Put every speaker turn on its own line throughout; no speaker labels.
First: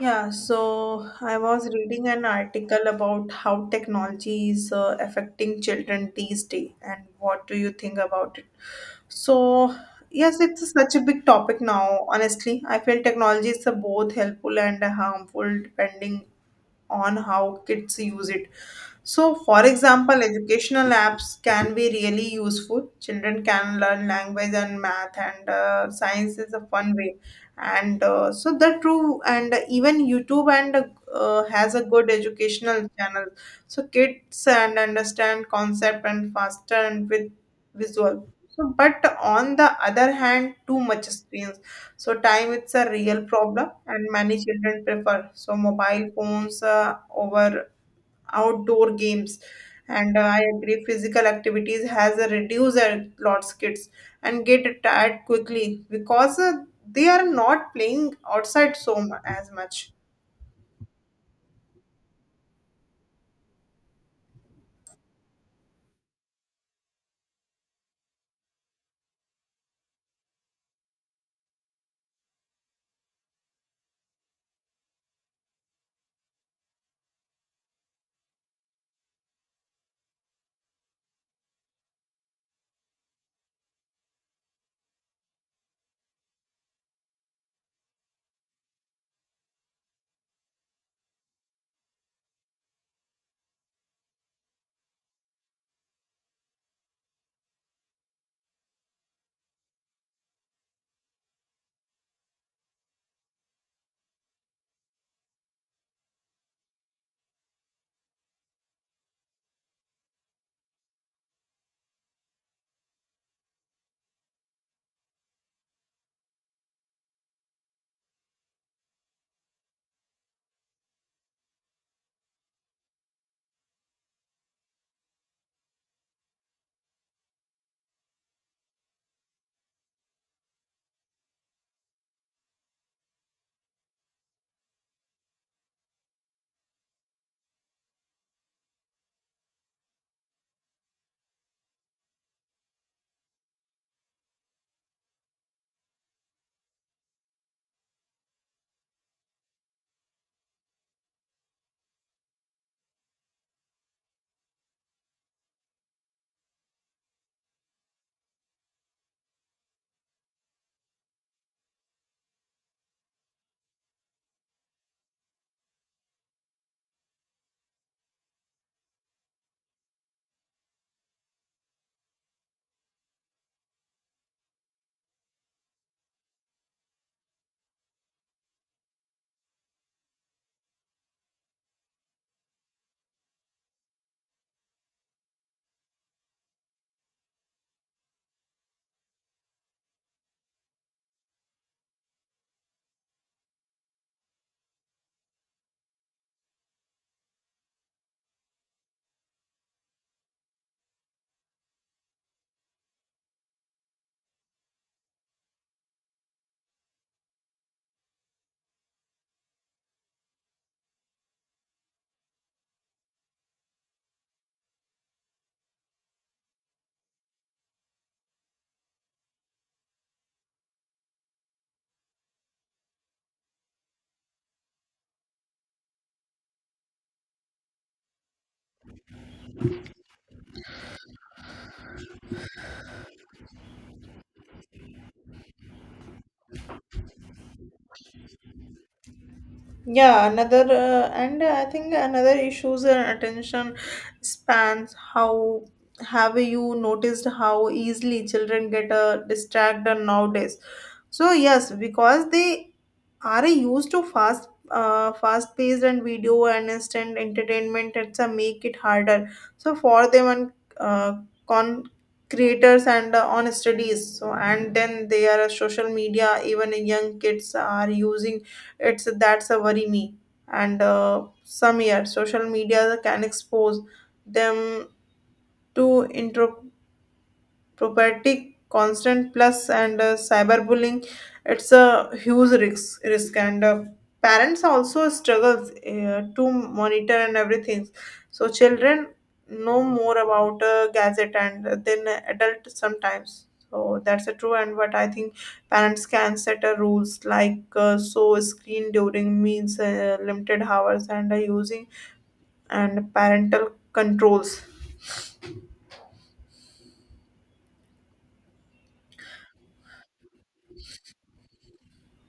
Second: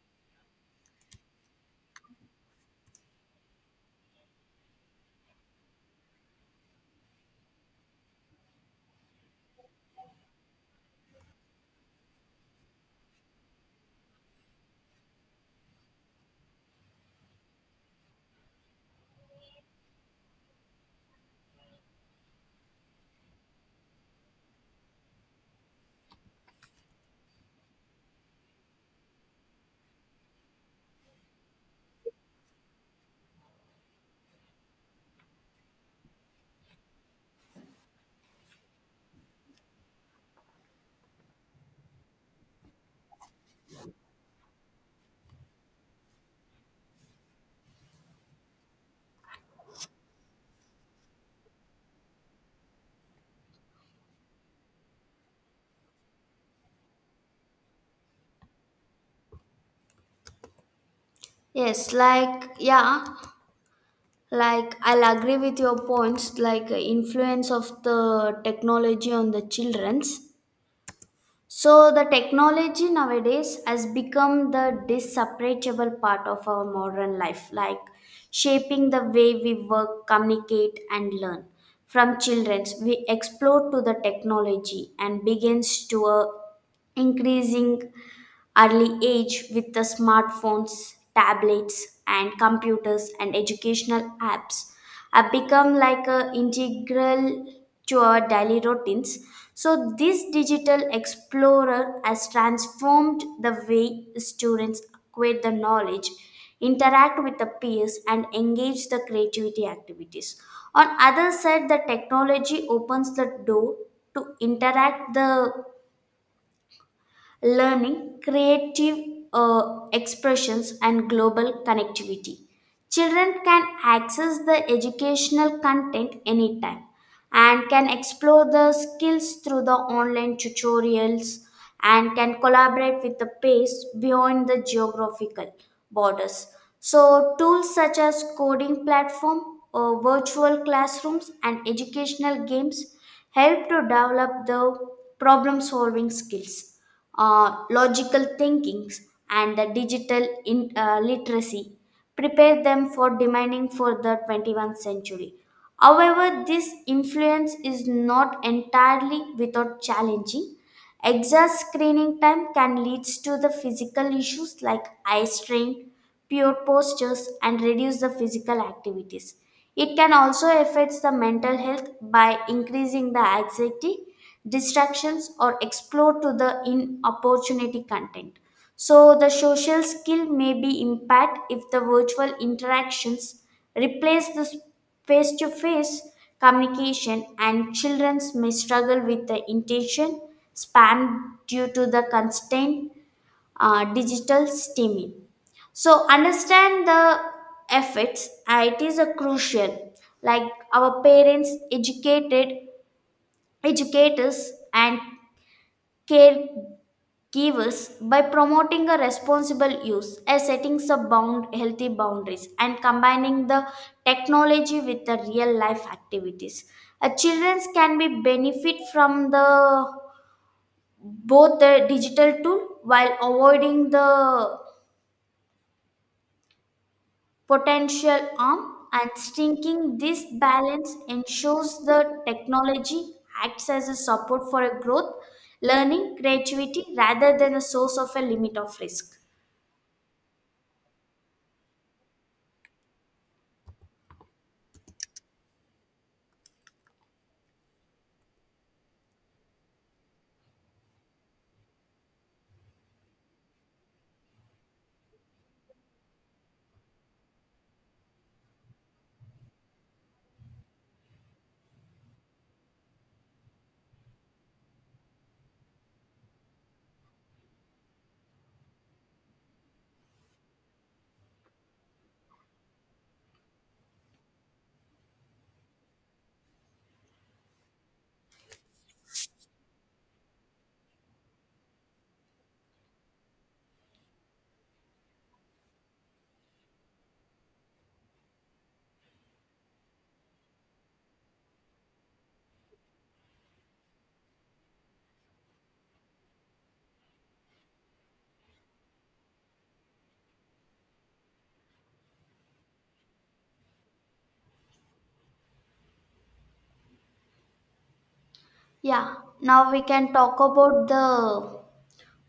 Yeah, so I was reading an article about how technology is affecting children these days, and what do you think about it? So, yes, it's such a big topic now. Honestly, I feel technology is both helpful and harmful depending on how kids use it. So, for example, educational apps can be really useful. Children can learn language and math, and science is a fun way. And so, the true, and even YouTube and has a good educational channel. So, kids and understand concept and faster and with visual. So, but on the other hand, too much screens. So, time it's a real problem and many children prefer so mobile phones over outdoor games and I agree physical activities has a reduced a lots kids and get tired quickly because they are not playing outside so as much.
Yes, like, yeah, like I'll agree with your points, like influence of the technology on the children's. So the technology nowadays has become the disseparable part of our modern life, like shaping the way we work, communicate, and learn. From children's, we explore to the technology and begins to a increasing early age with the smartphones, tablets, and computers and educational apps have become like a integral to our daily routines. So this digital explorer has transformed the way students acquire the knowledge, interact with the peers, and engage the creativity activities. On other side, the technology opens the door to interact the learning, creative expressions, and global connectivity. Children can access the educational content anytime and can explore the skills through the online tutorials and can collaborate with the peers beyond the geographical borders. So, tools such as coding platform, virtual classrooms, and educational games help to develop the problem solving skills logical thinkings and the digital literacy prepare them for demanding for the 21st century. However, this influence is not entirely without challenging. Excess screening time can lead to the physical issues like eye strain, poor postures, and reduce the physical activities. It can also affect the mental health by increasing the anxiety, distractions, or explore to the inopportunity content. So the social skill may be impaired if the virtual interactions replace the face-to-face communication and children may struggle with the intention span due to the constant digital stimuli. So understand the effects. It is a crucial. Like our parents educated educators and caregivers by promoting a responsible use, as setting some bound healthy boundaries and combining the technology with the real life activities. Children can be benefit from the both the digital tool while avoiding the potential arm and striking this balance ensures the technology acts as a support for a growth learning creativity rather than a source of a limit of risk.
Yeah, another and I think another issues are attention spans. How have you noticed how easily children get distracted nowadays? So yes, because they are I used to fast fast paced and video and instant entertainment it's a make it harder so for them and uh, con creators and on studies so and then they are a social media. Even young kids are using it's that's a worry me. And some year social media can expose them to intro property constant plus and cyberbullying. It's a huge risk and parents also struggles to monitor and everything. So children know more about gadget and then adult sometimes. So that's a true, and but I think parents can set a rules like so screen during means limited hours and using and parental controls.
Yeah, now we can talk about the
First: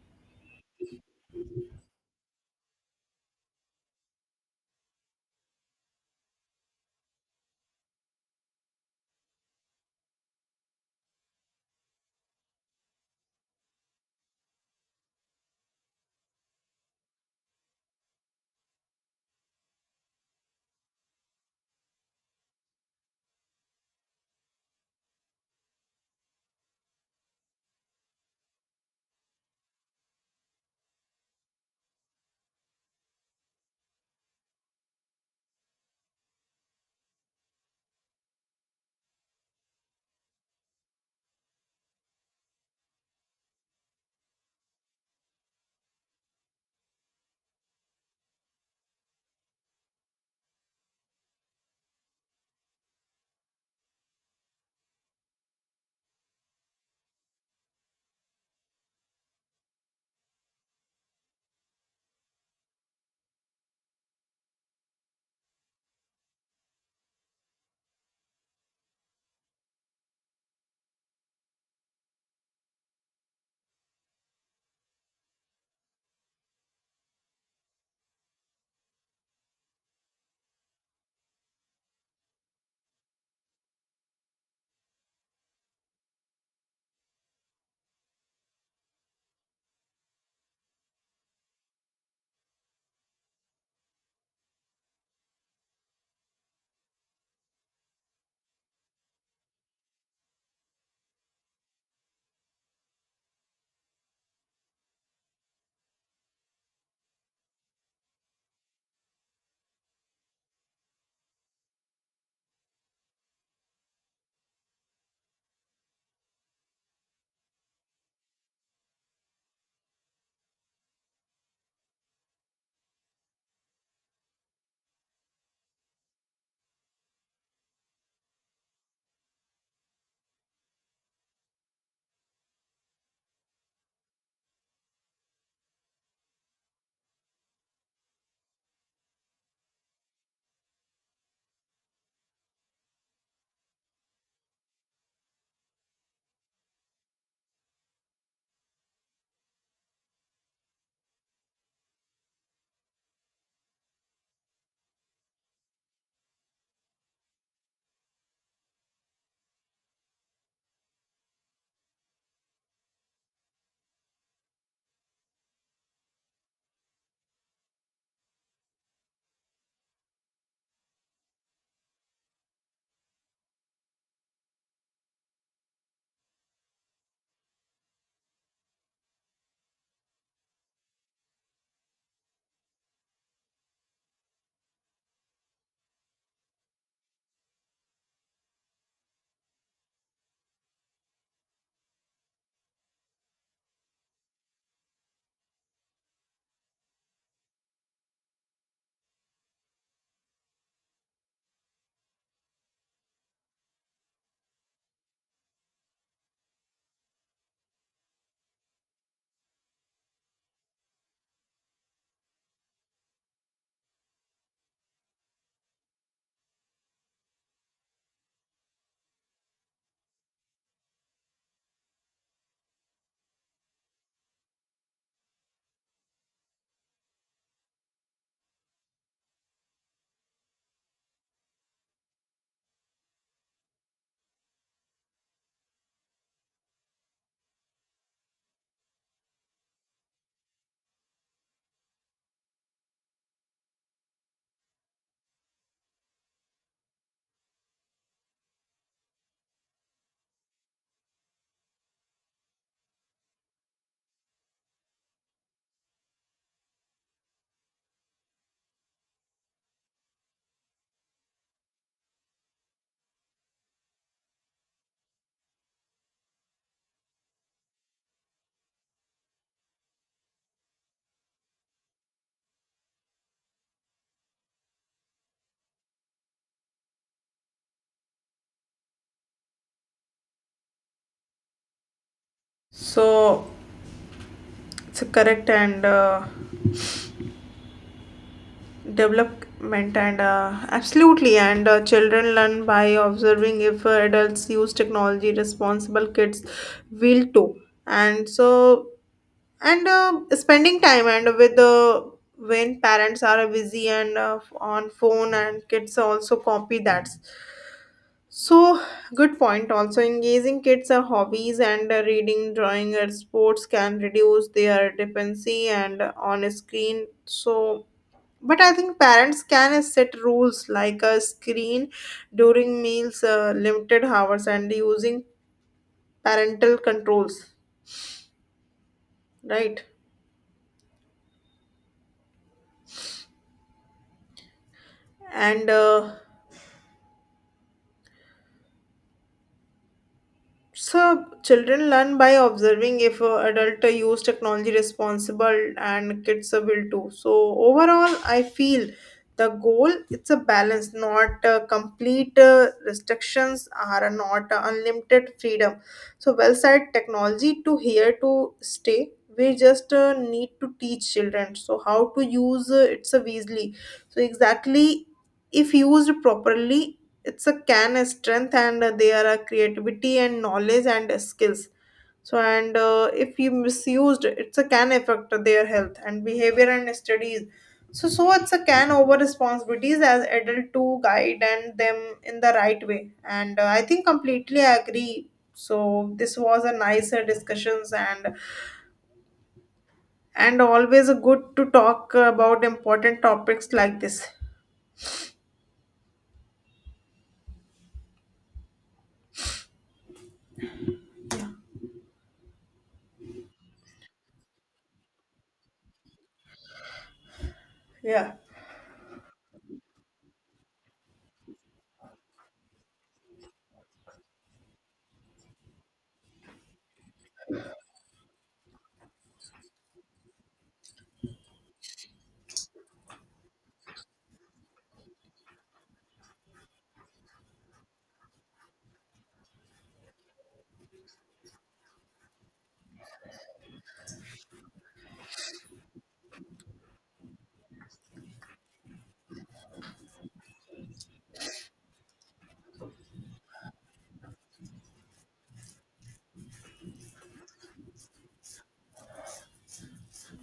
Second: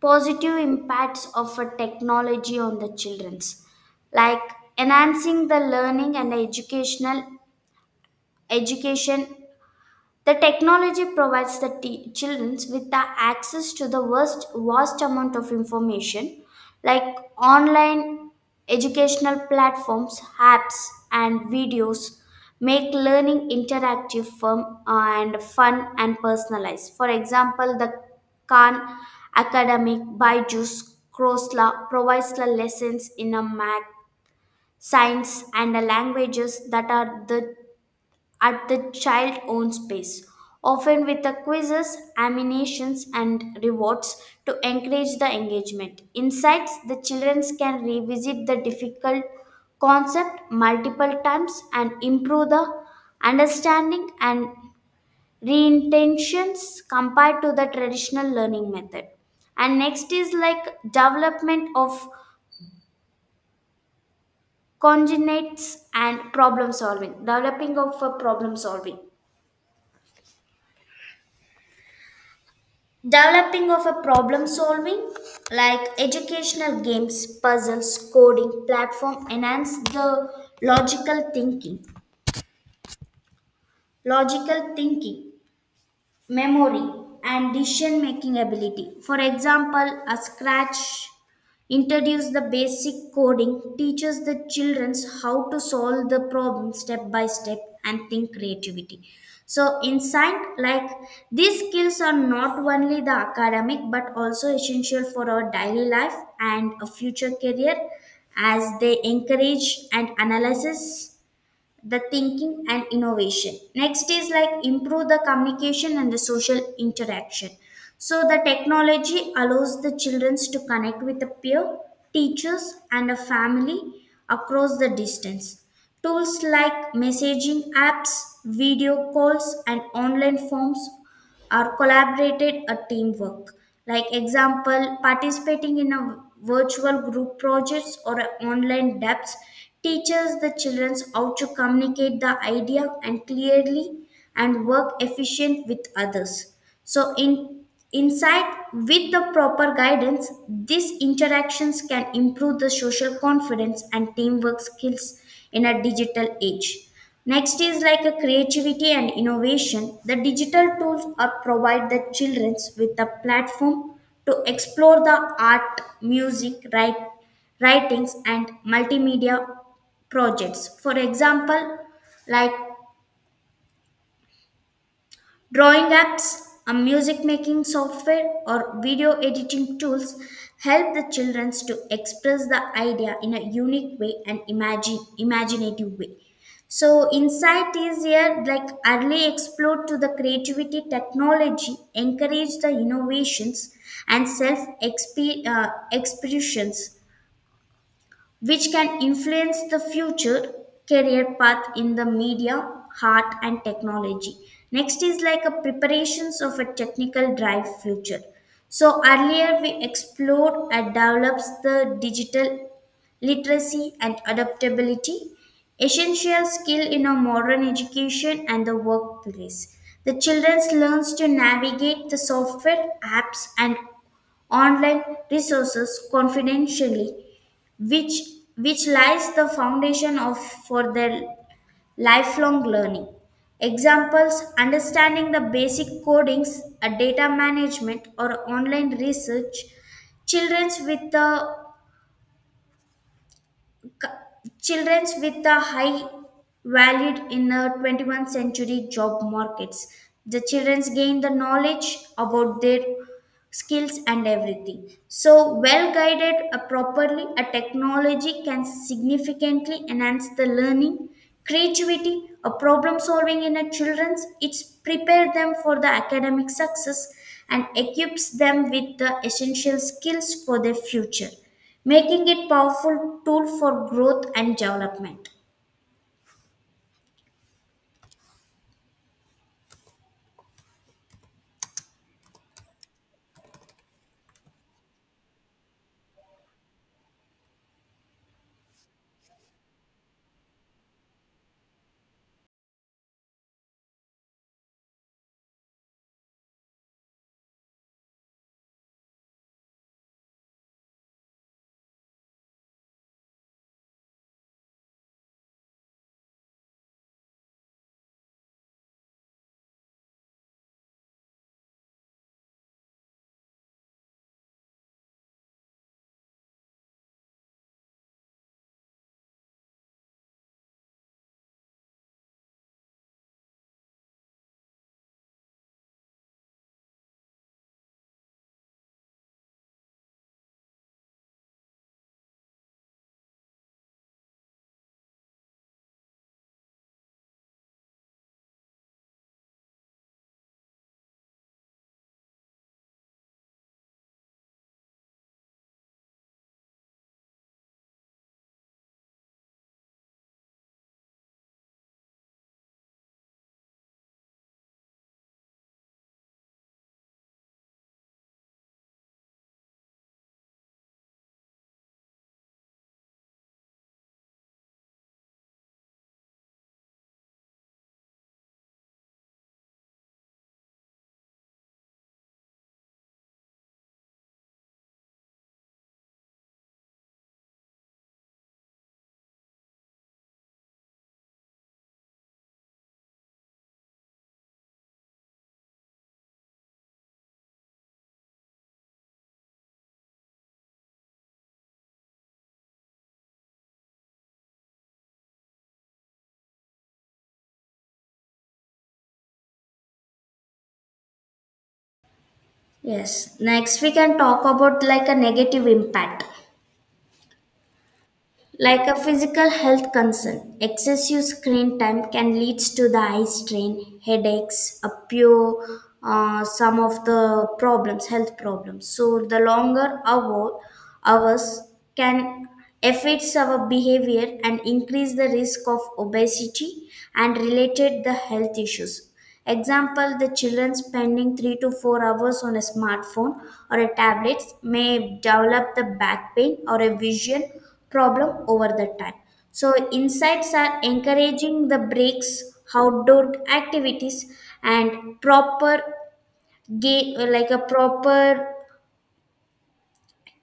positive impacts of a technology on the children's, like enhancing the learning and educational education. The technology provides the children with the access to the vast amount of information, like online educational platforms, apps, and videos make learning interactive firm and fun and personalized. For example, the Khan Academic, Byju's, Crosla provides the lessons in a math, science, and the languages that are the at the child own space, often with the quizzes, animations, and rewards to encourage the engagement. Insights the children can revisit the difficult concept multiple times and improve the understanding and reintentions compared to the traditional learning method. And next is like development of congenites and problem solving, developing of a problem solving Developing of a problem solving, like educational games, puzzles, coding platform enhance the logical thinking. logical thinking, memory and decision making ability. For example, a scratch introduces the basic coding, teaches the children how to solve the problem step by step and think creativity. So in science, like these skills are not only the academic but also essential for our daily life and a future career as they encourage and analysis the thinking and innovation. Next is like improve the communication and the social interaction. So the technology allows the children to connect with the peer, teachers and a family across the distance. Tools like messaging apps, video calls and online forms or collaborated a teamwork, like example participating in a virtual group projects or a online debts teaches the children how to communicate the idea and clearly and work efficient with others. So in inside with the proper guidance these interactions can improve the social confidence and teamwork skills in a digital age. Next is like a creativity and innovation. The digital tools are provide the children with a platform to explore the art, music, writings, and multimedia projects. For example, like drawing apps, a music making software, or video editing tools help the children to express the idea in a unique way and imagine imaginative way. So insight is here like early explore to the creativity technology, encourage the innovations and self expressions which can influence the future career path in the media, art, and technology. Next is like a preparations of a technical drive future. So earlier we explored and develops the digital literacy and adaptability, essential skill in a modern education and the workplace. The children learns to navigate the software, apps, and online resources confidentially, which, which lies the foundation of for their lifelong learning. Examples understanding the basic codings, a data management, or online research. Childrens with the Childrens with the high valued in the 21st century job markets. The childrens gain the knowledge about their skills and everything so well guided properly a technology can significantly enhance the learning creativity a problem solving in a children's it's prepare them for the academic success and equips them with the essential skills for their future making it powerful tool for growth and development.
So it's correct and development and absolutely and children learn by observing if adults use technology responsible kids will too. And so and spending time and with when parents are busy and on phone and kids also copy that. So good point, also engaging kids are hobbies and reading drawing and sports can reduce their dependency and on a screen. So but I think parents can set rules like a screen during meals, limited hours, and using parental controls, right? And so children learn by observing if adult use technology responsible and kids will too. So overall, I feel the goal it's a balance, not complete restrictions are not unlimited freedom. So well said, technology to here to stay. We just need to teach children so how to use it so easily. So exactly, if used properly, it's a can a strength and they are a creativity and knowledge and skills so and if you misused it's a can affect their health and behavior and studies. So it's a can over responsibilities as adult to guide and them in the right way. And I think completely I agree. So this was a nicer discussions and always good to talk about important topics like this.
Yes, next we can talk about like a negative impact.
Yeah.
Like a physical health concern, excessive screen time can lead to the eye strain, headaches, a pure some of the problems, health problems. So the hours can affects our behavior and increase the risk of obesity and related the health issues. Example, the children spending 3 to 4 hours on a smartphone or a tablet may develop the back pain or a vision problem over the time. So insights are encouraging the breaks, outdoor activities and proper game like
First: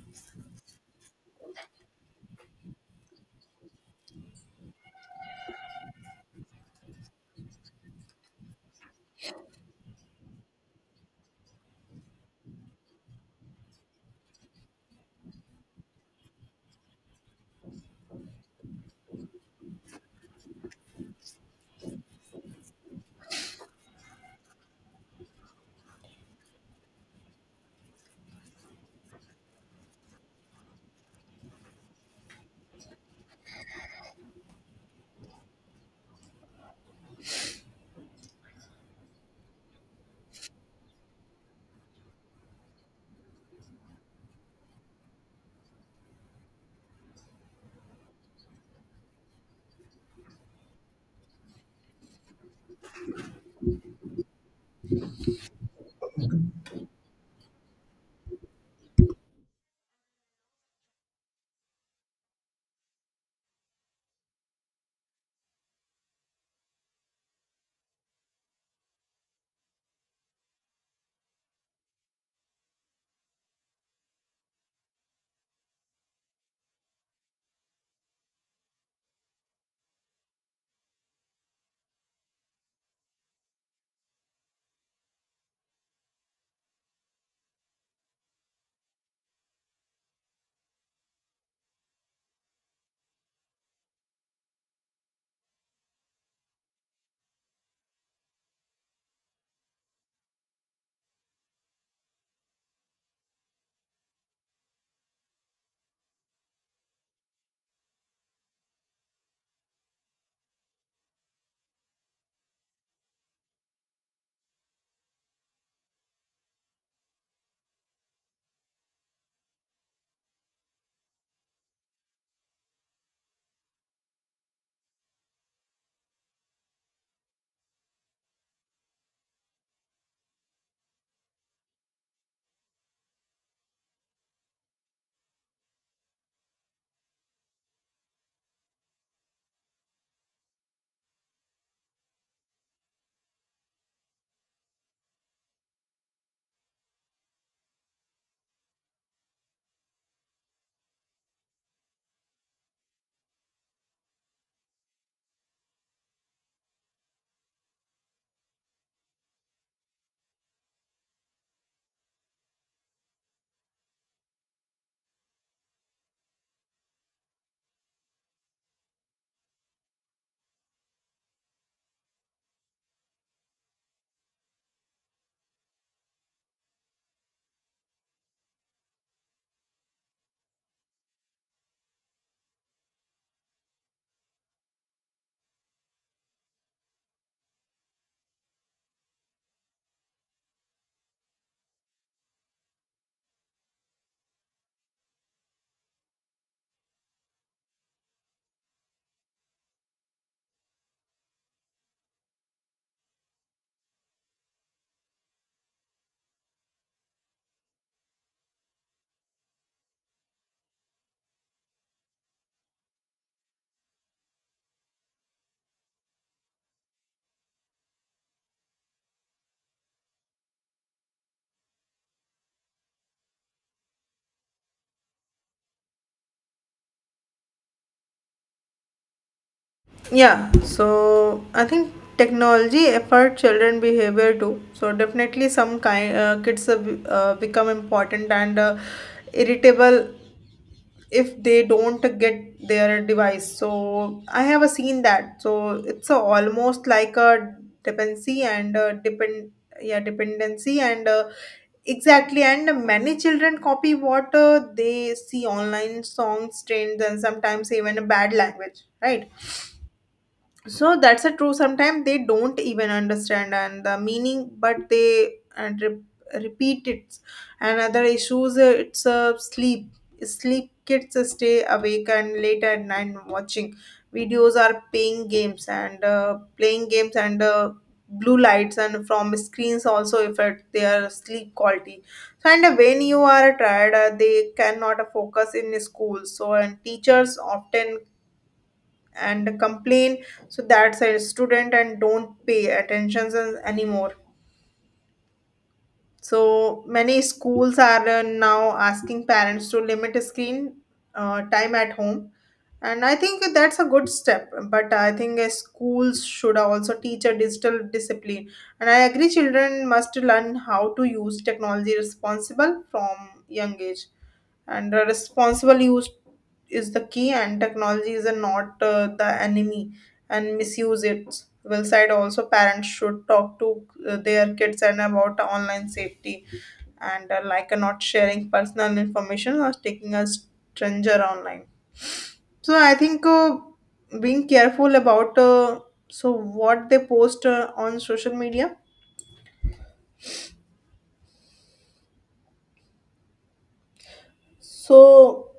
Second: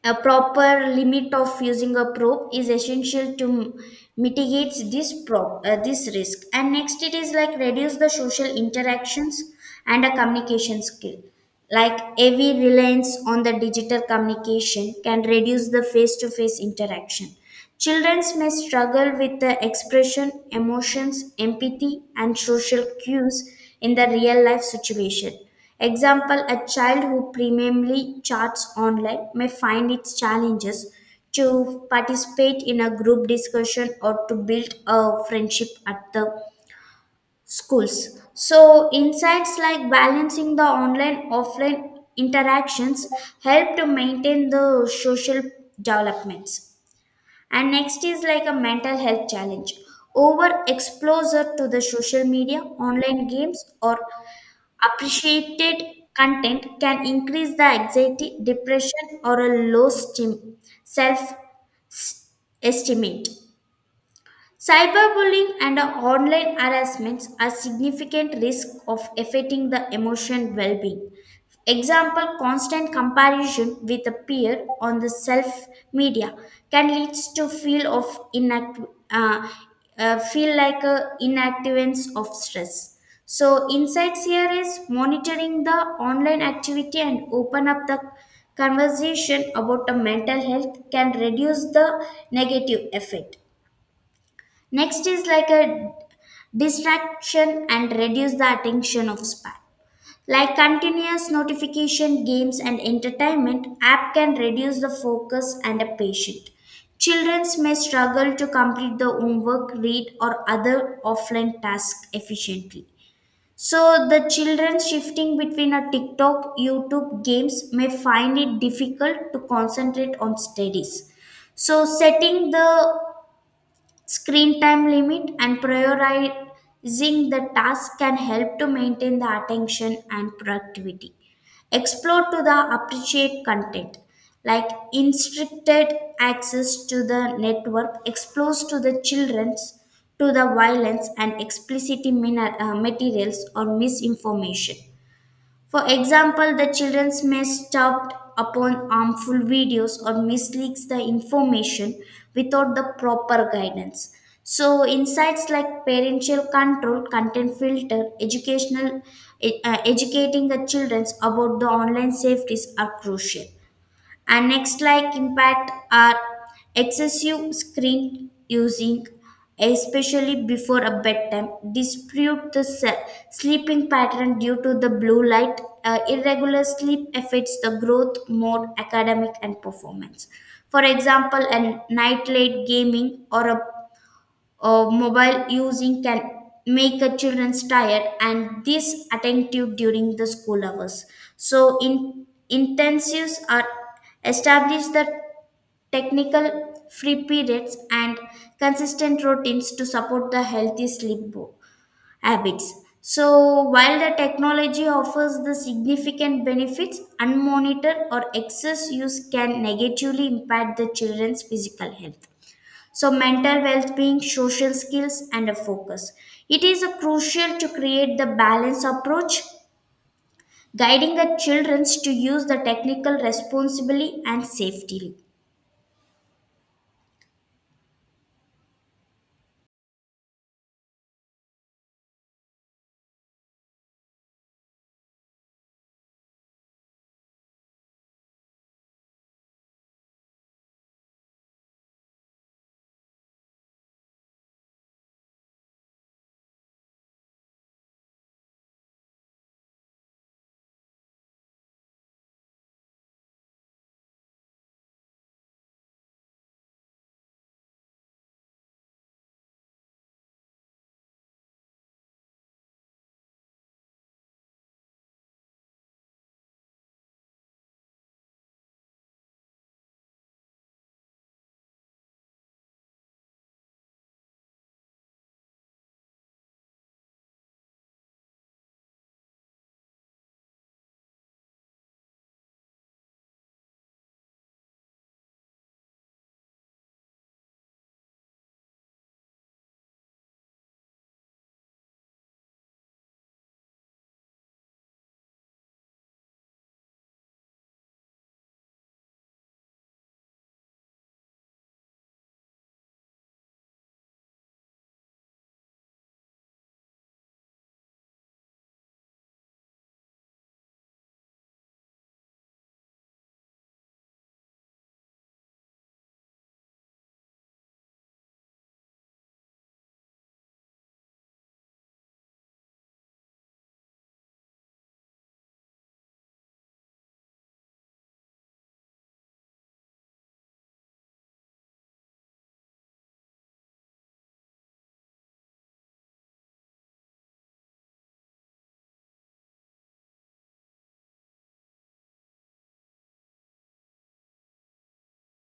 a proper limit of using a probe is essential to mitigate this this risk. And next, it is like reduce the social interactions and a communication skill. Like heavy reliance on the digital communication can reduce the face-to-face interaction. Children may struggle with the expression, emotions, empathy, and social cues in the real life situation. Example, a child who primarily chats online may find it challenges to participate in a group discussion or to build a friendship at the schools. So, insights like balancing the online offline interactions help to maintain the social developments. And next is like a mental health challenge. Over exposure to the social media, online games, or appreciated content can increase the anxiety, depression, or a low self s- estimate. Cyberbullying and online harassments are significant risks of affecting the emotional well-being. Example, constant comparison with a peer on the self media can lead to inact uh, feel like a inactivance of stress. So insights here is monitoring the online activity and open up the conversation about the mental health can reduce the negative effect. Next is like a distraction and reduce the attention of span. Like continuous notification, games, and entertainment, app can reduce the focus and a patient. Children may struggle to complete the homework, read, or other offline tasks efficiently. So the children shifting between a TikTok, YouTube games may find it difficult to concentrate on studies. So setting the screen time limit and prioritizing the task can help to maintain the attention and productivity. Explore to the appreciate content, like restricted access to the network exposed to the children's to the violence and explicit materials or misinformation. For example, the children may stumble upon harmful videos or misleads the information without the proper guidance. So, insights like parental control, content filter, educating the children about the online safeties are crucial. And next, like impact, are excessive screen using, especially before a bedtime, dispute the sleeping pattern due to the blue light. Irregular sleep affects the growth, mode, academic, and performance. For example, a night late gaming or a or mobile using can make a children's tired and disattentive during the school hours. So in intensives are establish the technical free periods and consistent routines to support the healthy habits. So while the technology offers the significant benefits, unmonitored or excess use can negatively impact the children's physical health, so mental well being, social skills, and a focus. It is a crucial to create the balanced approach, guiding the children to use the technical responsibly and safely.
Yeah, so I think technology affect children behavior too. So definitely some kind kids become important and irritable if they don't get their device. So I have seen that. So it's almost like a dependency and depend. Yeah, dependency and exactly and many children copy what they see online songs trends and sometimes even a bad language, right? So that's a true. Sometimes they don't even understand and the meaning, but they and repeat it. And other issues, it's sleep. Sleep kids stay awake and late at night watching videos are playing games and blue lights and from screens also affect their sleep quality. So and when you are tired, they cannot focus in school. So and teachers often and complain so that's a student and don't pay attention anymore. So many schools are now asking parents to limit screen time at home, and I think that's a good step. But I think schools should also teach a digital discipline, and I agree children must learn how to use technology responsible from young age, and responsible use is the key, and technology is not the enemy, and misuse it will side. Also parents should talk to their kids and about online safety and not sharing personal information or taking a stranger online. So I think being careful about so what they post on social media. So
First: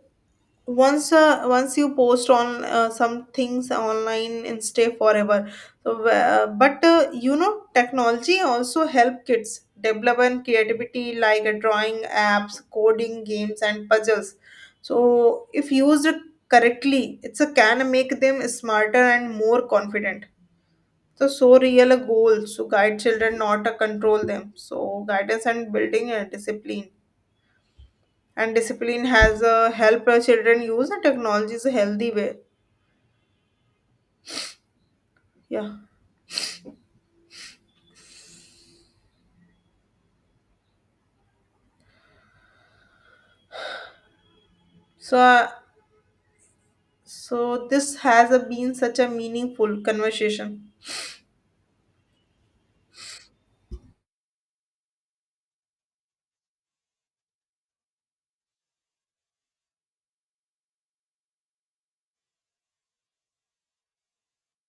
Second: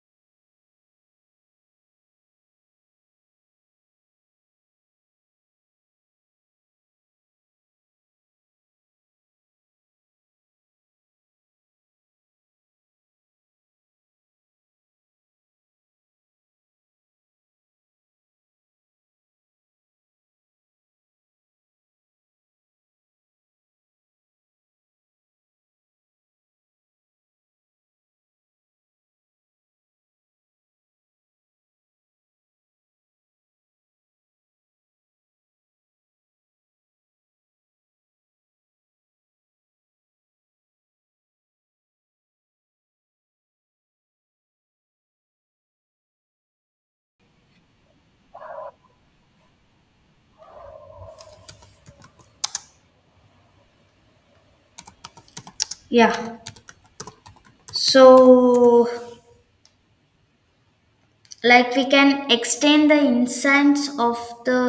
once you post on some things online and stay forever. So, but technology also help kids develop and creativity like drawing apps, coding games, and puzzles. So if used correctly, it's a can make them smarter and more confident. So so real a goal to guide children, not to control them. So guidance and building a discipline and discipline has helped our children use the technology in a healthy way. Yeah. So, so this has been such a meaningful conversation.
Yeah. So like we can extend the insights of the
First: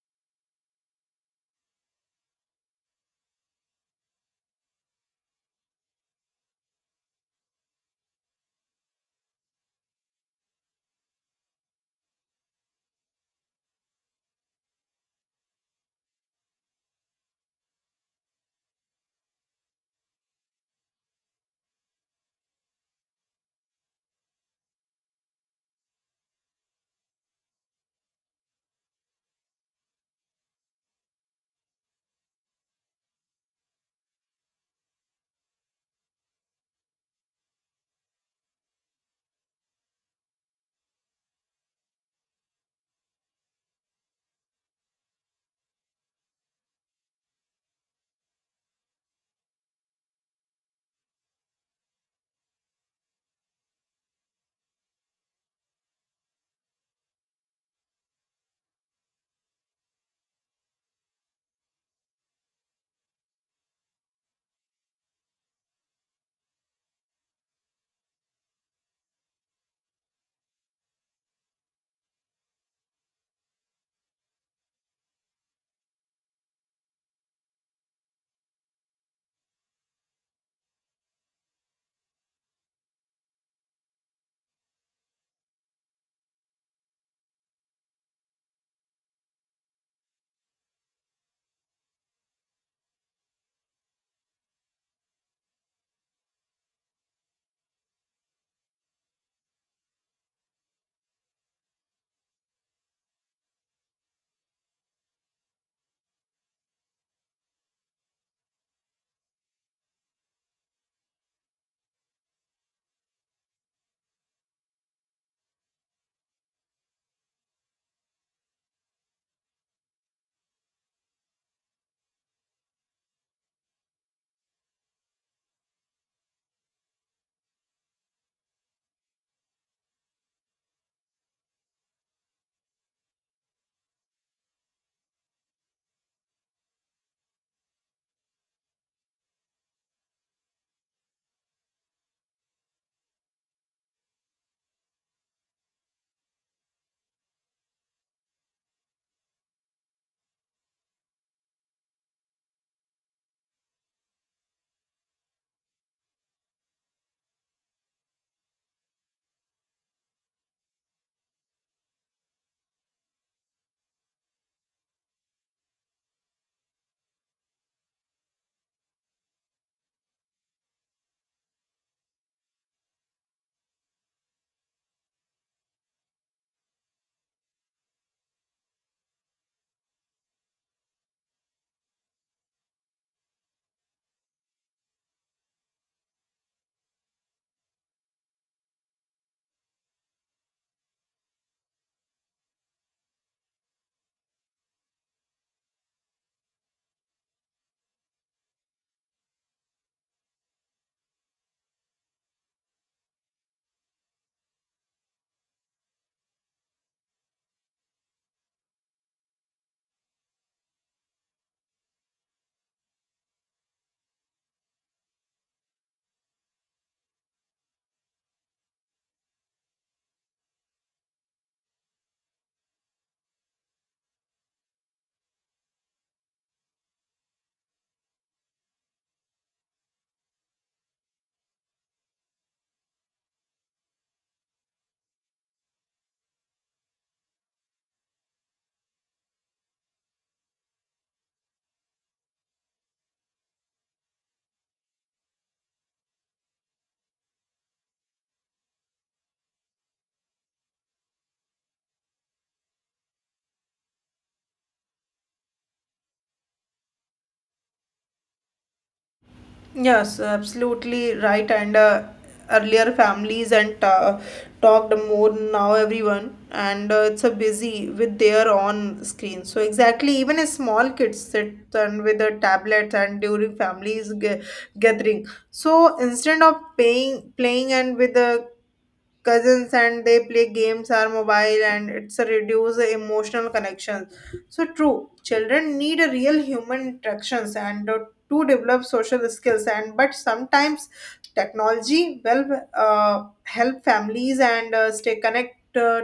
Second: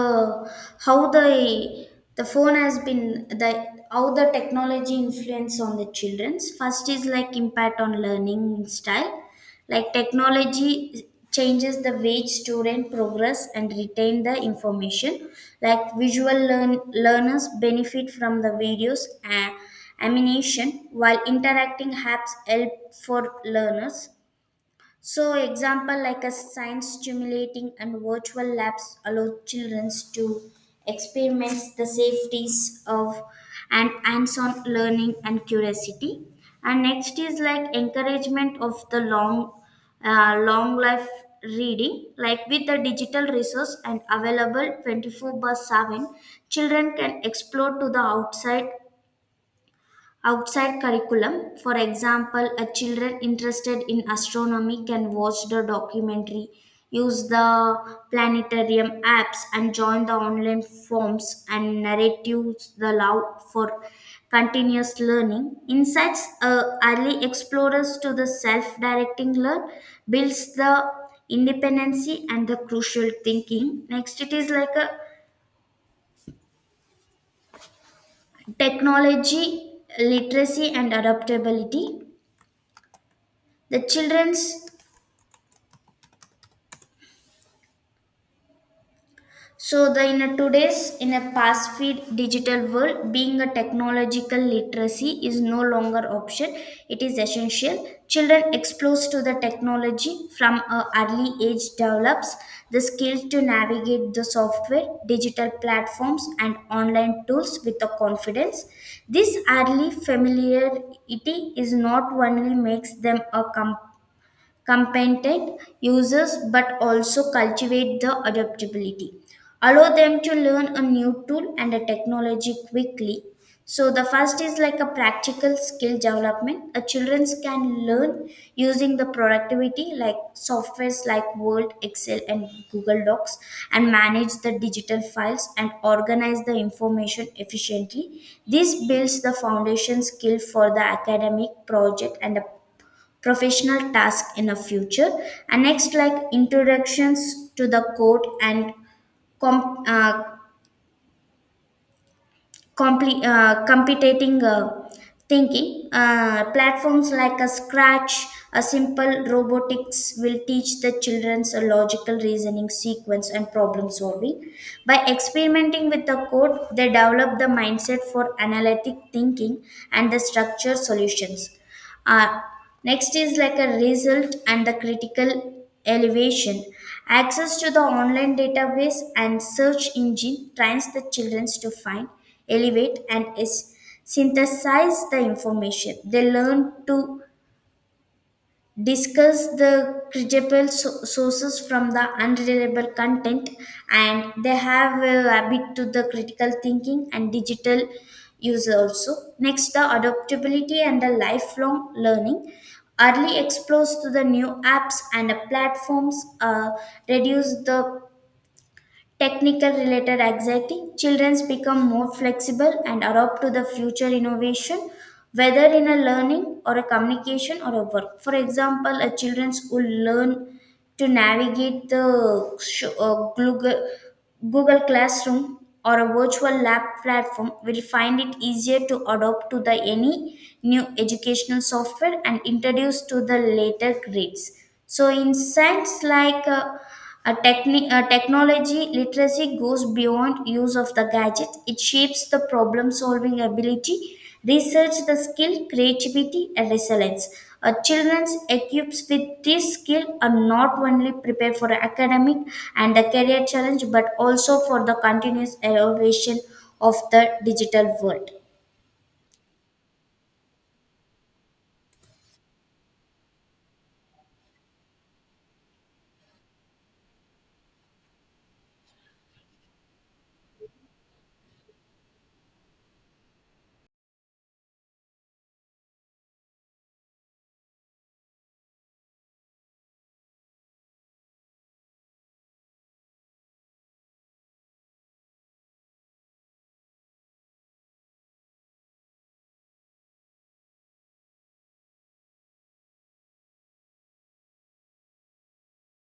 how the the phone has been the how the technology influence on the children's. First is like impact on learning style, like technology changes the way student progress and retain the information, like visual learners benefit from the videos and animation while interacting apps help for learners. So, example like a science stimulating and virtual labs allow children to experiment the safeties of and hands-on learning and curiosity. And next is like encouragement of the long life reading. Like with the digital resource and available 24 by 7, children can explore to the outside curriculum. For example, a children interested in astronomy can watch the documentary, use the planetarium apps, and join the online forms and narratives. The love for continuous learning insights early explorers to the self-directing learn builds the independency and the crucial thinking. Next, it is like a technology literacy and adaptability. The children's So the in a today's in a fast feed digital world, being a technological literacy is no longer option. It is essential. Children exposed to the technology from an early age develops the skill to navigate the software, digital platforms, and online tools with the confidence. This early familiarity is not only makes them a competent users but also cultivate the adaptability allow them to learn a new tool and a technology quickly. So the first is like a practical skill development, a children can learn using the productivity like softwares like Word, Excel, and Google Docs, and manage the digital files and organize the information efficiently. This builds the foundation skill for the academic project and professional task in the future. And next, like introductions to the code and com- uh, competing thinking. Platforms like a Scratch, a simple robotics will teach the children's a logical reasoning sequence and problem solving. By experimenting with the code, they develop the mindset for analytic thinking and the structure solutions. uh, Next is like a result and the critical elevation. Access to the online database and search engine trains the children to find, elevate, and synthesize the information. They learn to discuss the credible sources from the unreliable content, and they have a habit to the critical thinking and digital use also. Next, the adaptability and the lifelong learning, early explores to the new apps and the platforms reduce the technical related anxiety. Children become more flexible and adapt to the future innovation, whether in a learning or a communication or a work. For example, a children who learn to navigate the Google Classroom or a virtual lab platform will find it easier to adopt to the any new educational software and introduce to the later grades. So in science like a techni- a technology literacy goes beyond use of the gadget. It shapes the problem solving ability, research the skill, creativity, and resilience. A children's equipped with this skill are not only prepared for academic and the career challenge, but also for the continuous elevation of the digital world.
Yes, absolutely right. And earlier families and talked more now everyone, and it's a busy with their own screen. So exactly, even a small kids sit and with the tablets and during families gathering. So instead of paying playing and with the cousins and they play games or mobile and it's a reduce the emotional connections. So true, children need a real human interactions and to develop social skills and but sometimes technology will help families and stay connect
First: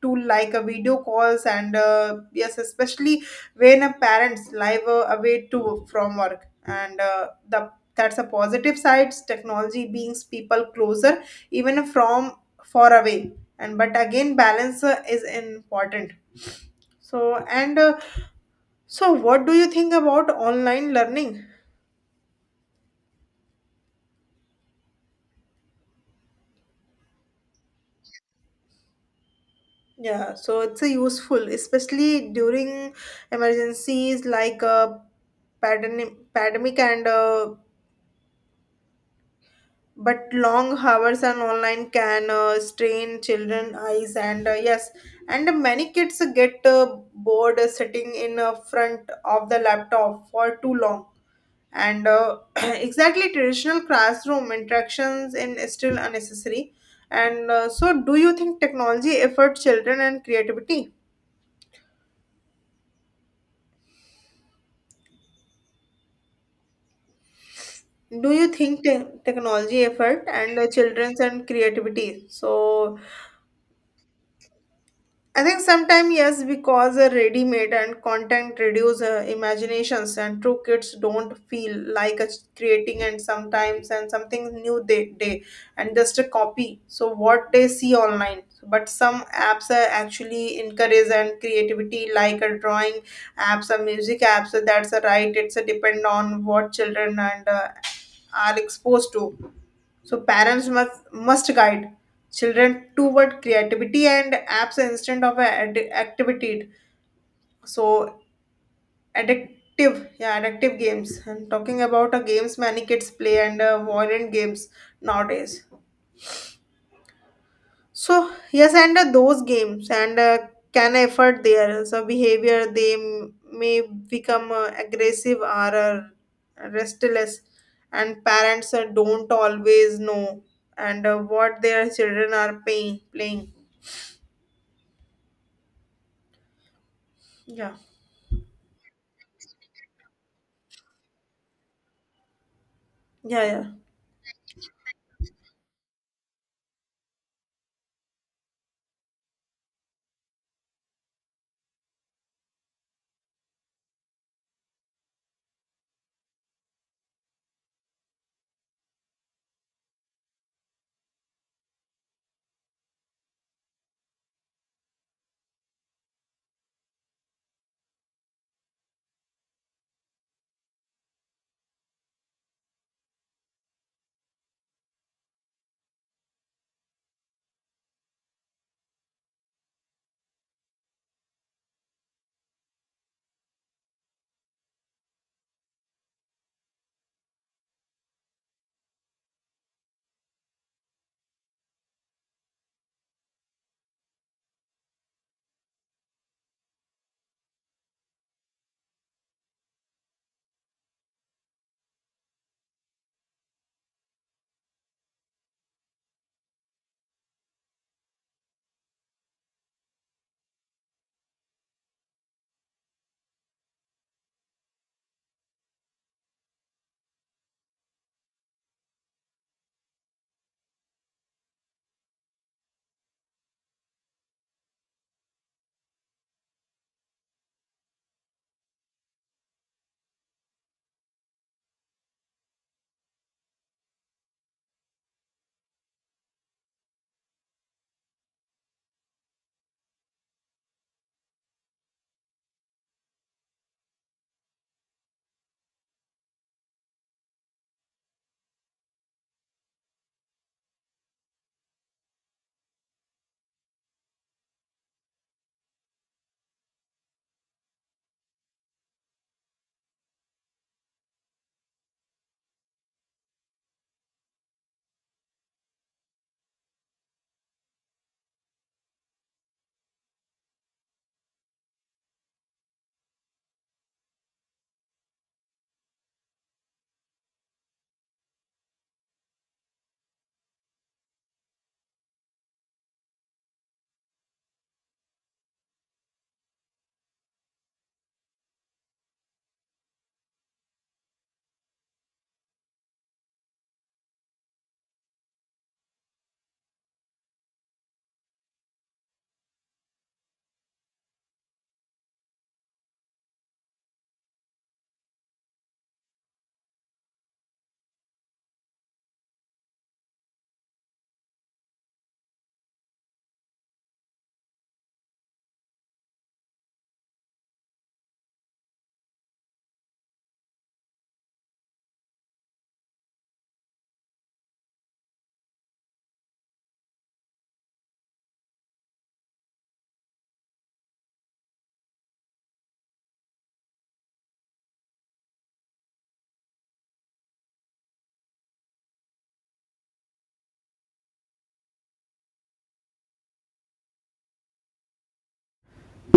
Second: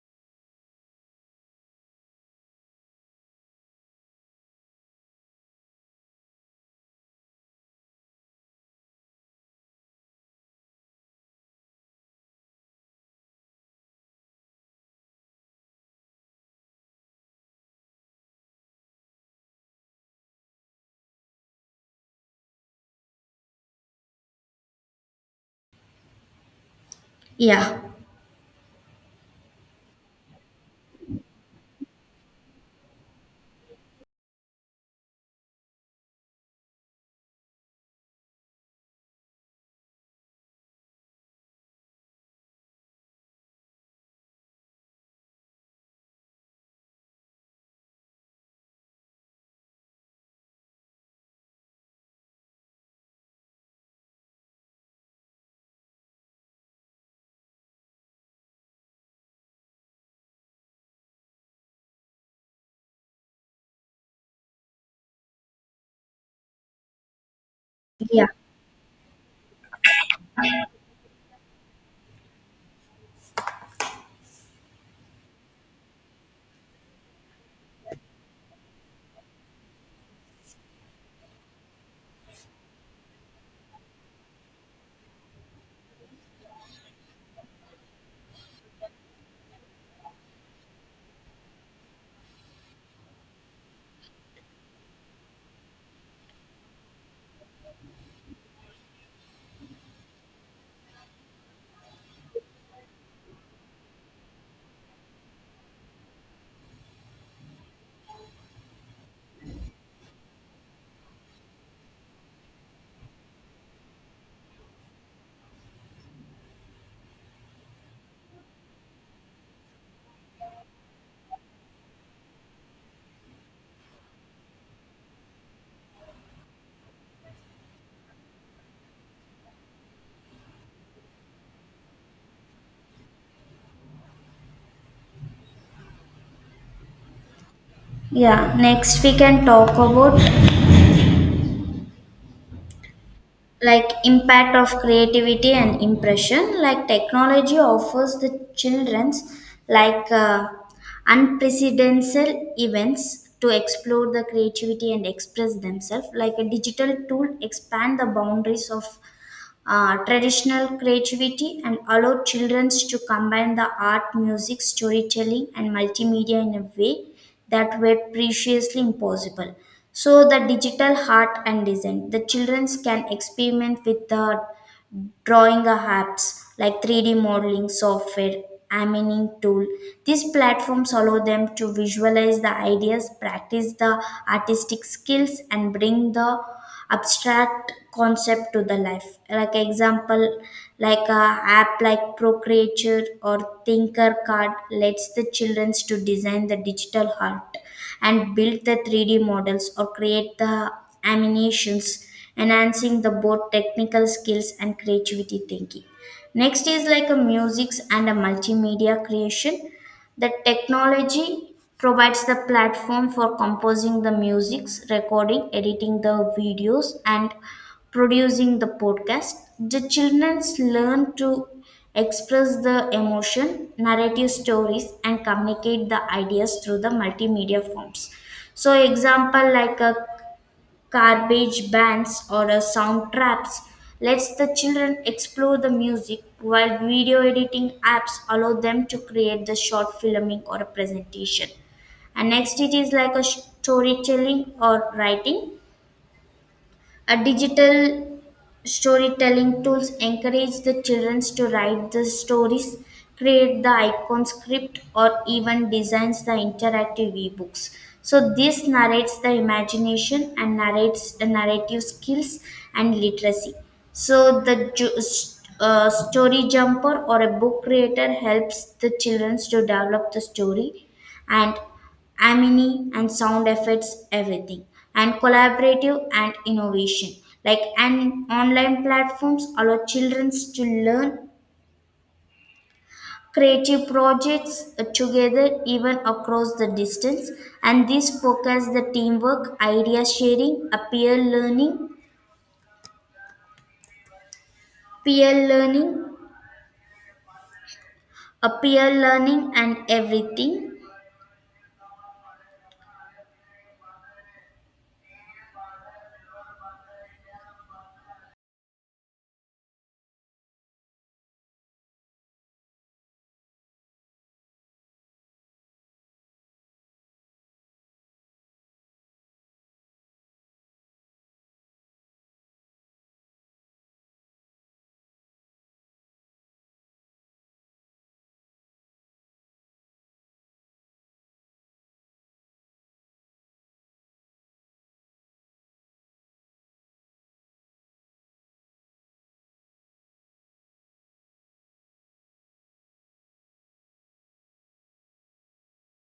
to like a video calls and yes, especially when a parents live away to from work and the that's a positive sides technology brings people closer even from far away. And but again balance is important. So and so what do you think about online learning?
Yeah,
Yeah, so it's a useful especially during emergencies like pandemic and but long hours and online can strain children eyes and yes and many kids get bored sitting in front of the laptop for too long and exactly traditional classroom interactions in is still unnecessary. And so do you think technology effort children and creativity?
yeah,
Do you think technology effort and children's and creativity? So I think sometimes yes, because a ready-made and content reduce imaginations, and true kids don't feel like a creating and sometimes and something new they day and just a copy. So what they see online, but some apps are actually encourage and creativity like a drawing apps or music apps. That's a right. It's a depend on what children and are exposed to. So parents must guide children toward creativity and apps instead of a activity. So addictive, yeah, addictive games. I'm talking about games many kids play and violent games nowadays. So yes, and those games and can affect their so behavior. They may become aggressive or restless, and parents don't always know and what their children are paying, playing. Yeah,
yeah. Next, we can talk about
yeah, yeah,
like impact of creativity and impression. Like technology offers the children's like unprecedented events to explore the creativity and express themselves. Like a digital tool expand the boundaries of traditional creativity and allow children to combine the art, music, storytelling, and multimedia in a way that were previously impossible. So, the digital art and design, the children can experiment with the drawing apps like 3D modeling software, Amining tool. These platforms allow them to visualize the ideas, practice the artistic skills, and bring the abstract concept to the life. Like example, like a app like procreature or thinker card lets the children to design the digital heart and build the 3D models or create the animations, enhancing the both technical skills and creativity thinking. Next is like a musics and a multimedia creation. The technology provides the platform for composing the musics, recording, editing the videos, and producing the podcast. The children learn to express the emotion, narrative stories, and communicate the ideas through the multimedia forms. So, example, like a garbage bands or sound traps lets the children explore the music, while video editing apps allow them to create the short filming or a presentation. And next, it is like a storytelling or writing, a digital storytelling tools encourage the children to write the stories, create the icon script, or even designs the interactive ebooks. So this narrates the imagination and narrates the narrative skills and literacy. So the story jumper or a book creator helps the children to develop the story and amini and sound effects everything. And collaborative and innovation, like and online platforms allow children to learn creative projects together, even across the distance. And this focus the teamwork idea sharing, peer learning a peer learning and everything.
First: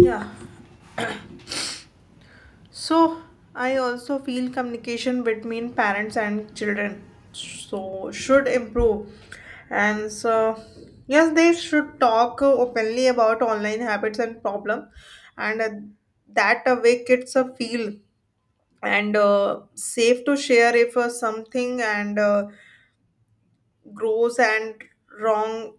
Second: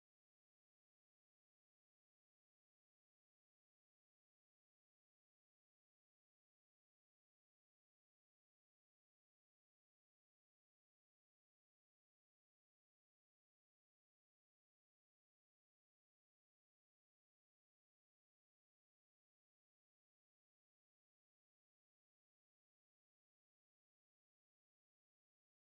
yeah. So I also feel communication between parents and children so should improve. And so yes, they should talk openly about online habits and problem and that way kids feel and safe to share if something and grows and wrong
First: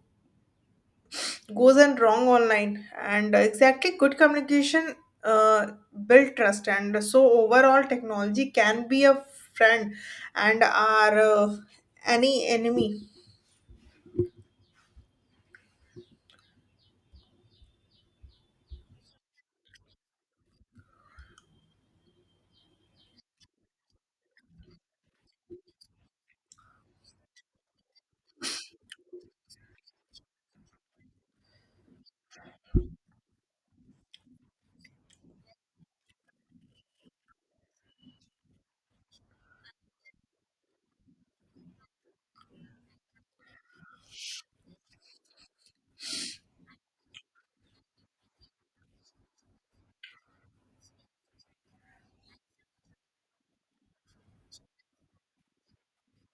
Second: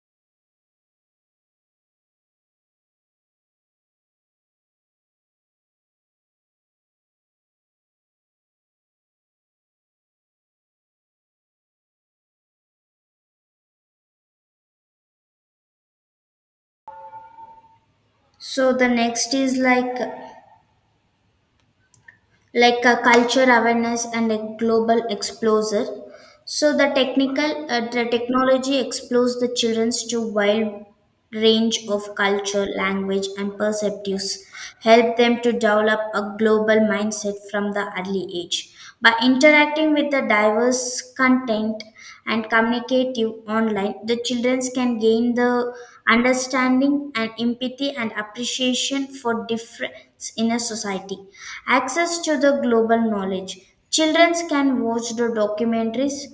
goes and wrong online and exactly good communication uh, build trust. And so overall technology can be a friend and our any enemy.
So the next is like a culture awareness and a global exposure. So the technical the technology explores the children's to wide range of culture, language, and perceptives, help them to develop a global mindset from the early age. By interacting with the diverse content and communicative online, the children can gain the understanding and empathy and appreciation for difference in a society. Access to the global knowledge. Children can watch the documentaries,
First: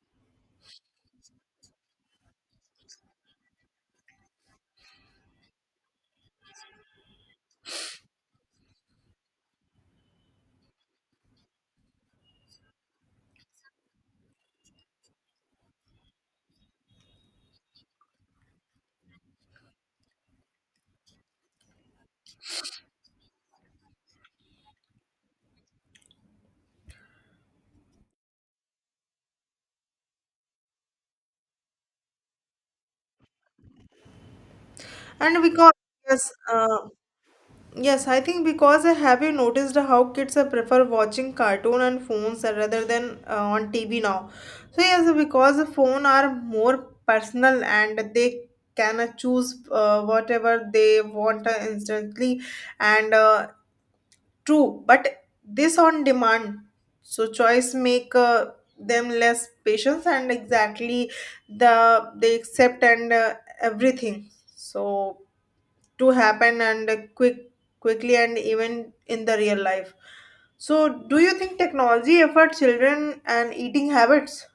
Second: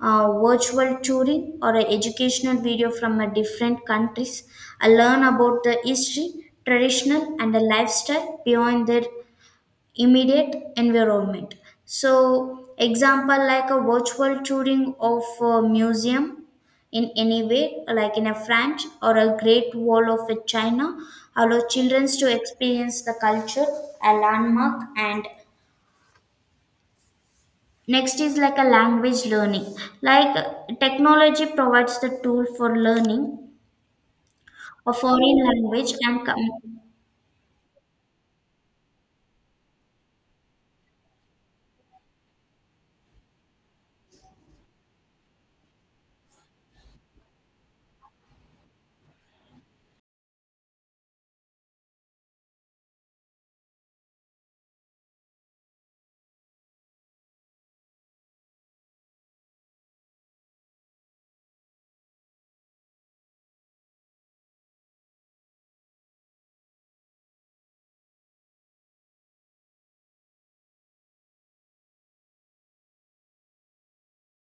virtual touring, or a educational video from a different countries, and learn about the history, traditional, and the lifestyle beyond their immediate environment. So, example, like a virtual touring of a museum in any way, like in a France or a Great Wall of a China, allow children to experience the culture, a landmark, and next is like a language learning. Like technology provides the tool for learning a foreign
And because
language and
yes yes I think because have you noticed how kids prefer watching cartoon and phones rather than on tv now? So yes, because the phone are more personal and they can choose whatever they want instantly and true, but this on demand, so choice make them less patience and exactly the they accept and everything. So to happen and quickly and even in the real life. So do you think technology affect children and eating habits?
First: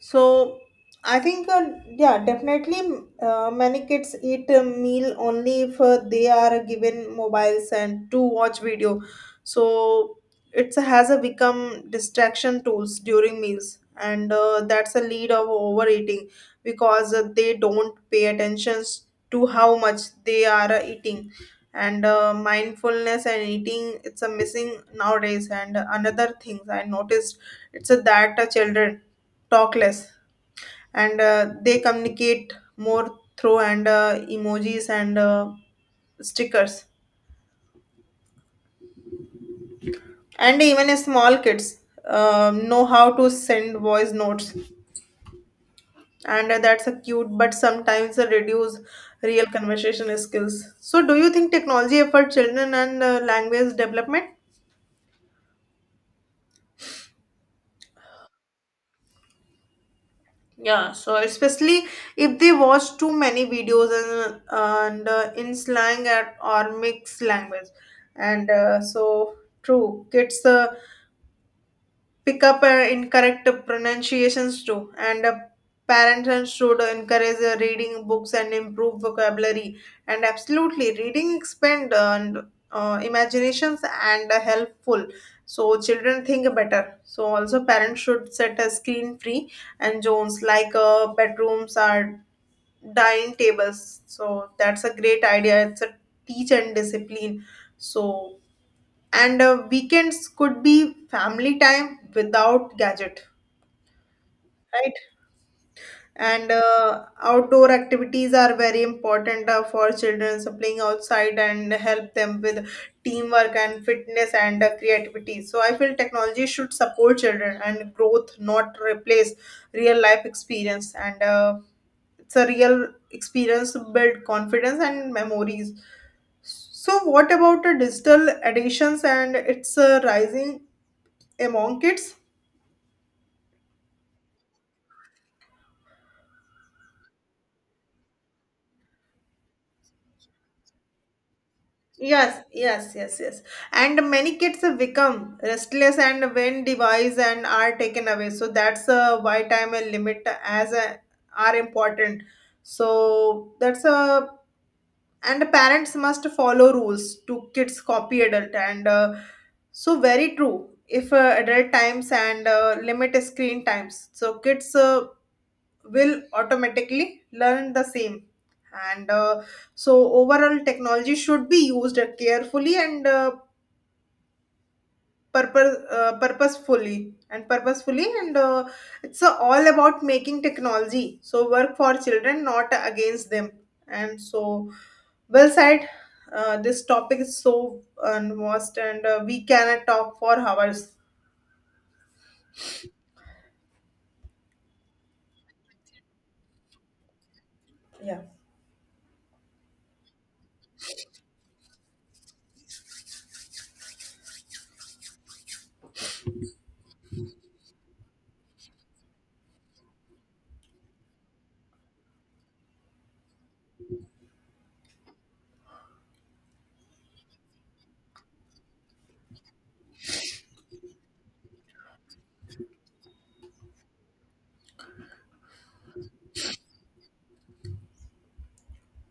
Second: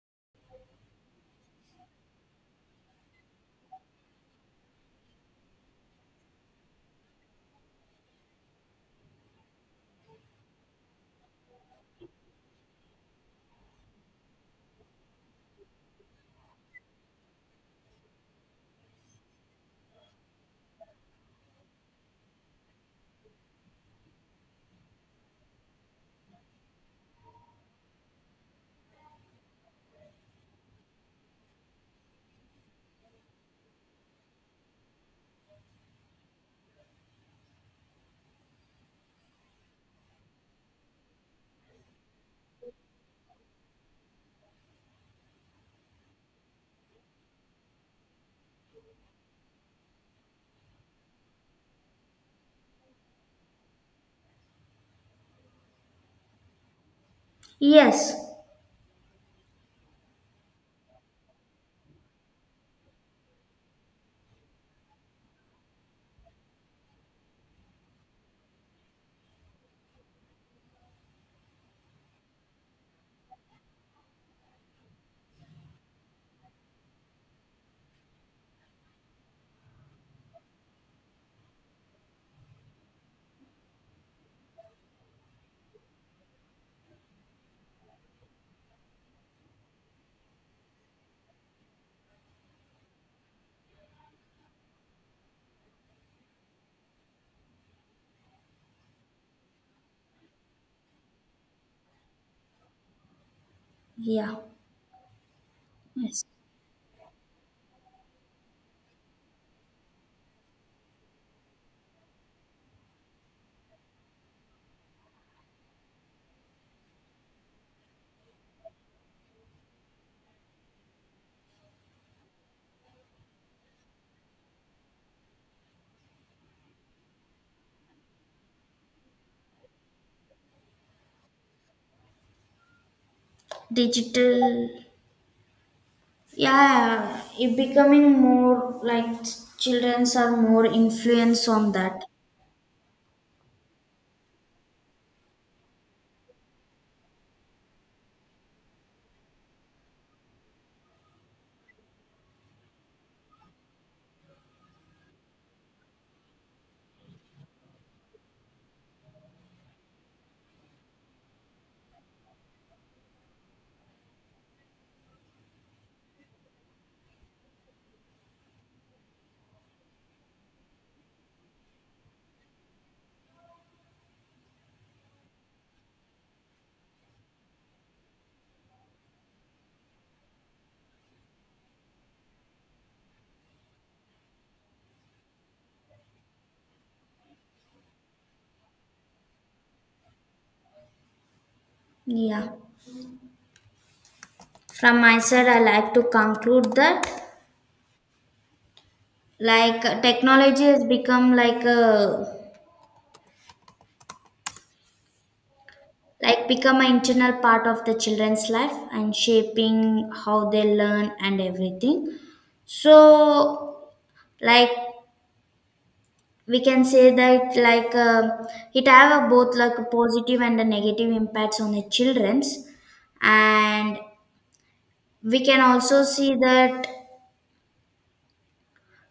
So I think, yeah, definitely many kids eat a meal only if they are given mobiles and to watch video. So it has a become distraction tools during meals, and that's a lead of overeating because they don't pay attention to how much they are eating. And mindfulness and eating it's a missing nowadays. And another thing I noticed it's a that children talk less and they communicate more through and emojis and stickers, and even small kids know how to send voice notes, and that's a cute but sometimes reduce real conversation skills. So do you think technology for children and language development?
yes,
Yeah, so especially if they watch too many videos and in slang at, or mixed language, and so true, kids pick up incorrect pronunciations too, and parents should encourage reading books and improve vocabulary. And absolutely, reading expand and imaginations and helpful, so children think better. So also parents should set a screen free and zones like bedrooms or dining tables. So that's a great idea, it's a teach and discipline. So and weekends could be family time without gadget,
yeah,
right.
yes.
And outdoor activities are very important for children, so playing outside and help them with teamwork and fitness and creativity. So I feel technology should support children and growth, not replace real life experience, and it's a real experience to build confidence and memories. So what about the digital additions and its rising among kids?
Digital, yeah, it becoming more like childrens are more influence on that.
Yes, yes, yes, yes. And many kids have become restless and when device and are taken away. So that's why time and limit as a, are important. So that's a and parents must follow rules to kids copy adult and so very true. If adult times and limit screen times, so kids will automatically learn the same, and so overall technology should be used carefully and purposefully, and it's all about making technology so work for children, not against them. And so, well said. This topic is so vast, and we can talk for hours.
Yeah. From my side, I like to conclude that
yeah
like technology has become like a like become an internal part of the children's life and shaping how they learn and everything. So like we can say that like it have a both like a positive and a negative impacts on the children's. And we can also see that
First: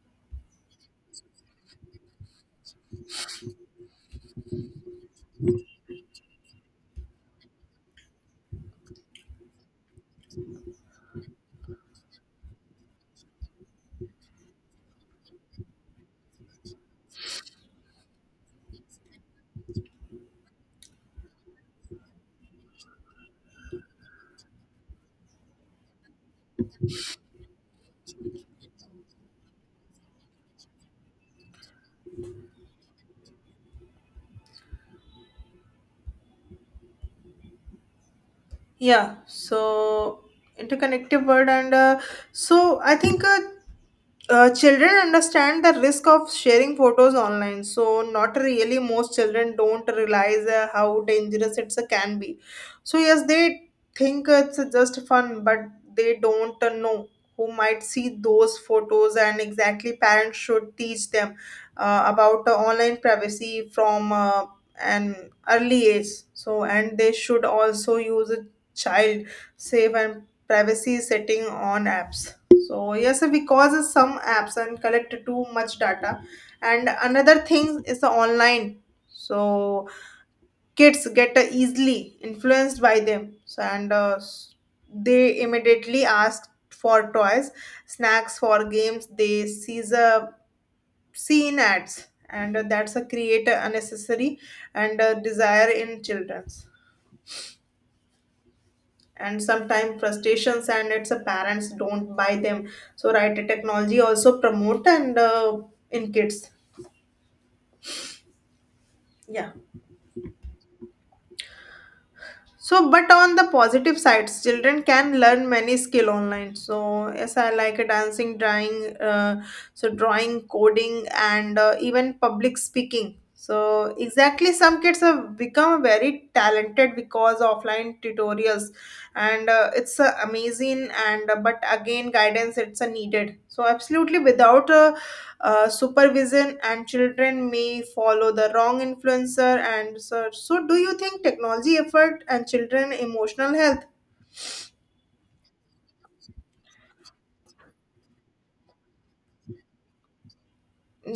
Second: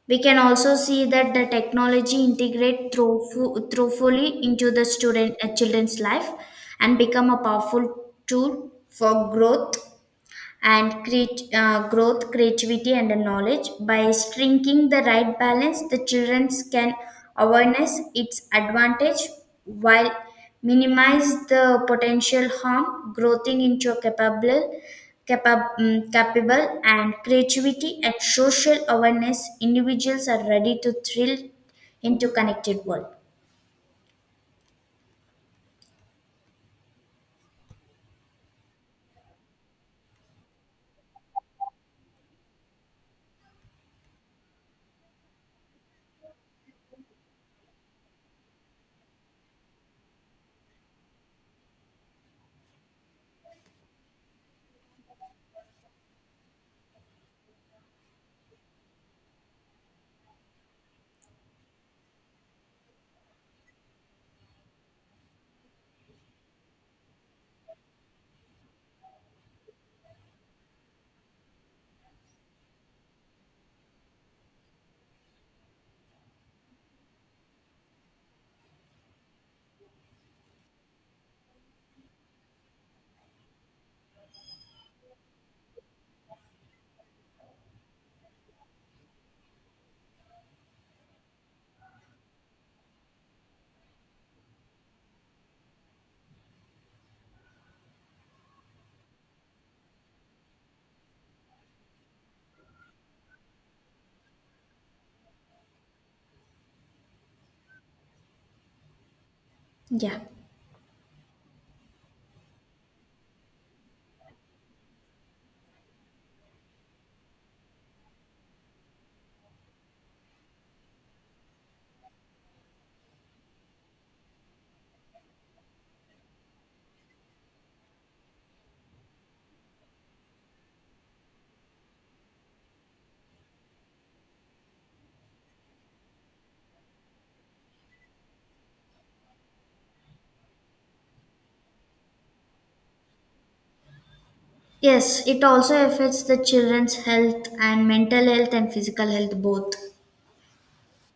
we can also see that the technology integrate through fu- through fully into the student children's life and become a powerful tool for growth and create growth, creativity, and the knowledge. By striking the right balance, the children can awareness its advantage while minimize the potential harm, growing into a capable, capable, and creativity and social awareness. Individuals are ready to thrill into connected world.
yeah, so interconnected world. And I think children understand the risk of sharing photos online. So not really, most children don't realize how dangerous it can be. So yes, they think it's just fun, but they don't know who might see those photos. And exactly, parents should teach them about online privacy from an early age. So and they should also use child safe and privacy setting on apps. So yes, because some apps and collect too much data. And another thing is the online. So kids get easily influenced by them, so, they immediately ask for toys, snacks for games. They sees a seen ads, and that's a create a unnecessary and a desire in children, and sometimes frustrations, and it's a parents don't buy them. So right, technology also promote and in kids, yeah.
Yeah.
So but on the positive sides, children can learn many skill online. So yes, I like dancing, drawing, so drawing, coding, and even public speaking. So exactly, some kids have become very talented because offline tutorials, and it's amazing. And but again, guidance it's needed. So absolutely, without supervision and children may follow the wrong influencer. And so, so do you think technology effort and children emotional health?
Yes, it also affects the children's health and mental health and physical health both.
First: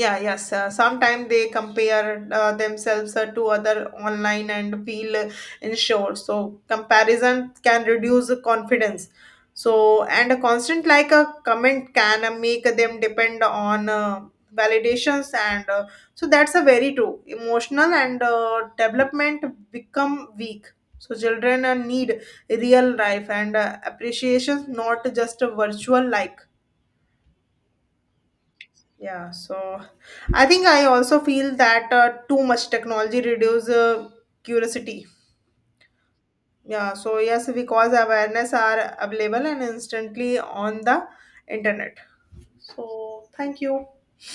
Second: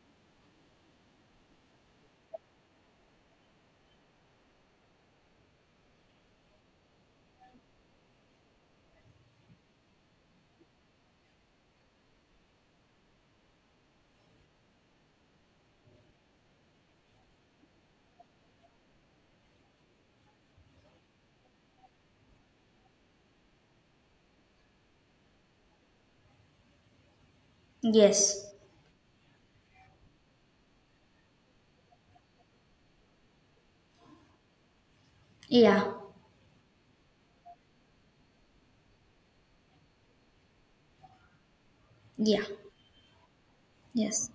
Yeah, yes. Sometimes they compare themselves to other online and feel unsure. So comparison can reduce the confidence. So and a constant like a comment can make them depend on validations, and so that's a very true. Emotional and development become weak. So children need real life and appreciations, not just a virtual like.
Yes.
Yeah, so I think I also feel that too much technology reduces curiosity.
Yeah.
Yeah, so yes, because awareness are available and instantly on the internet.
Yeah.
So thank you.
Yes.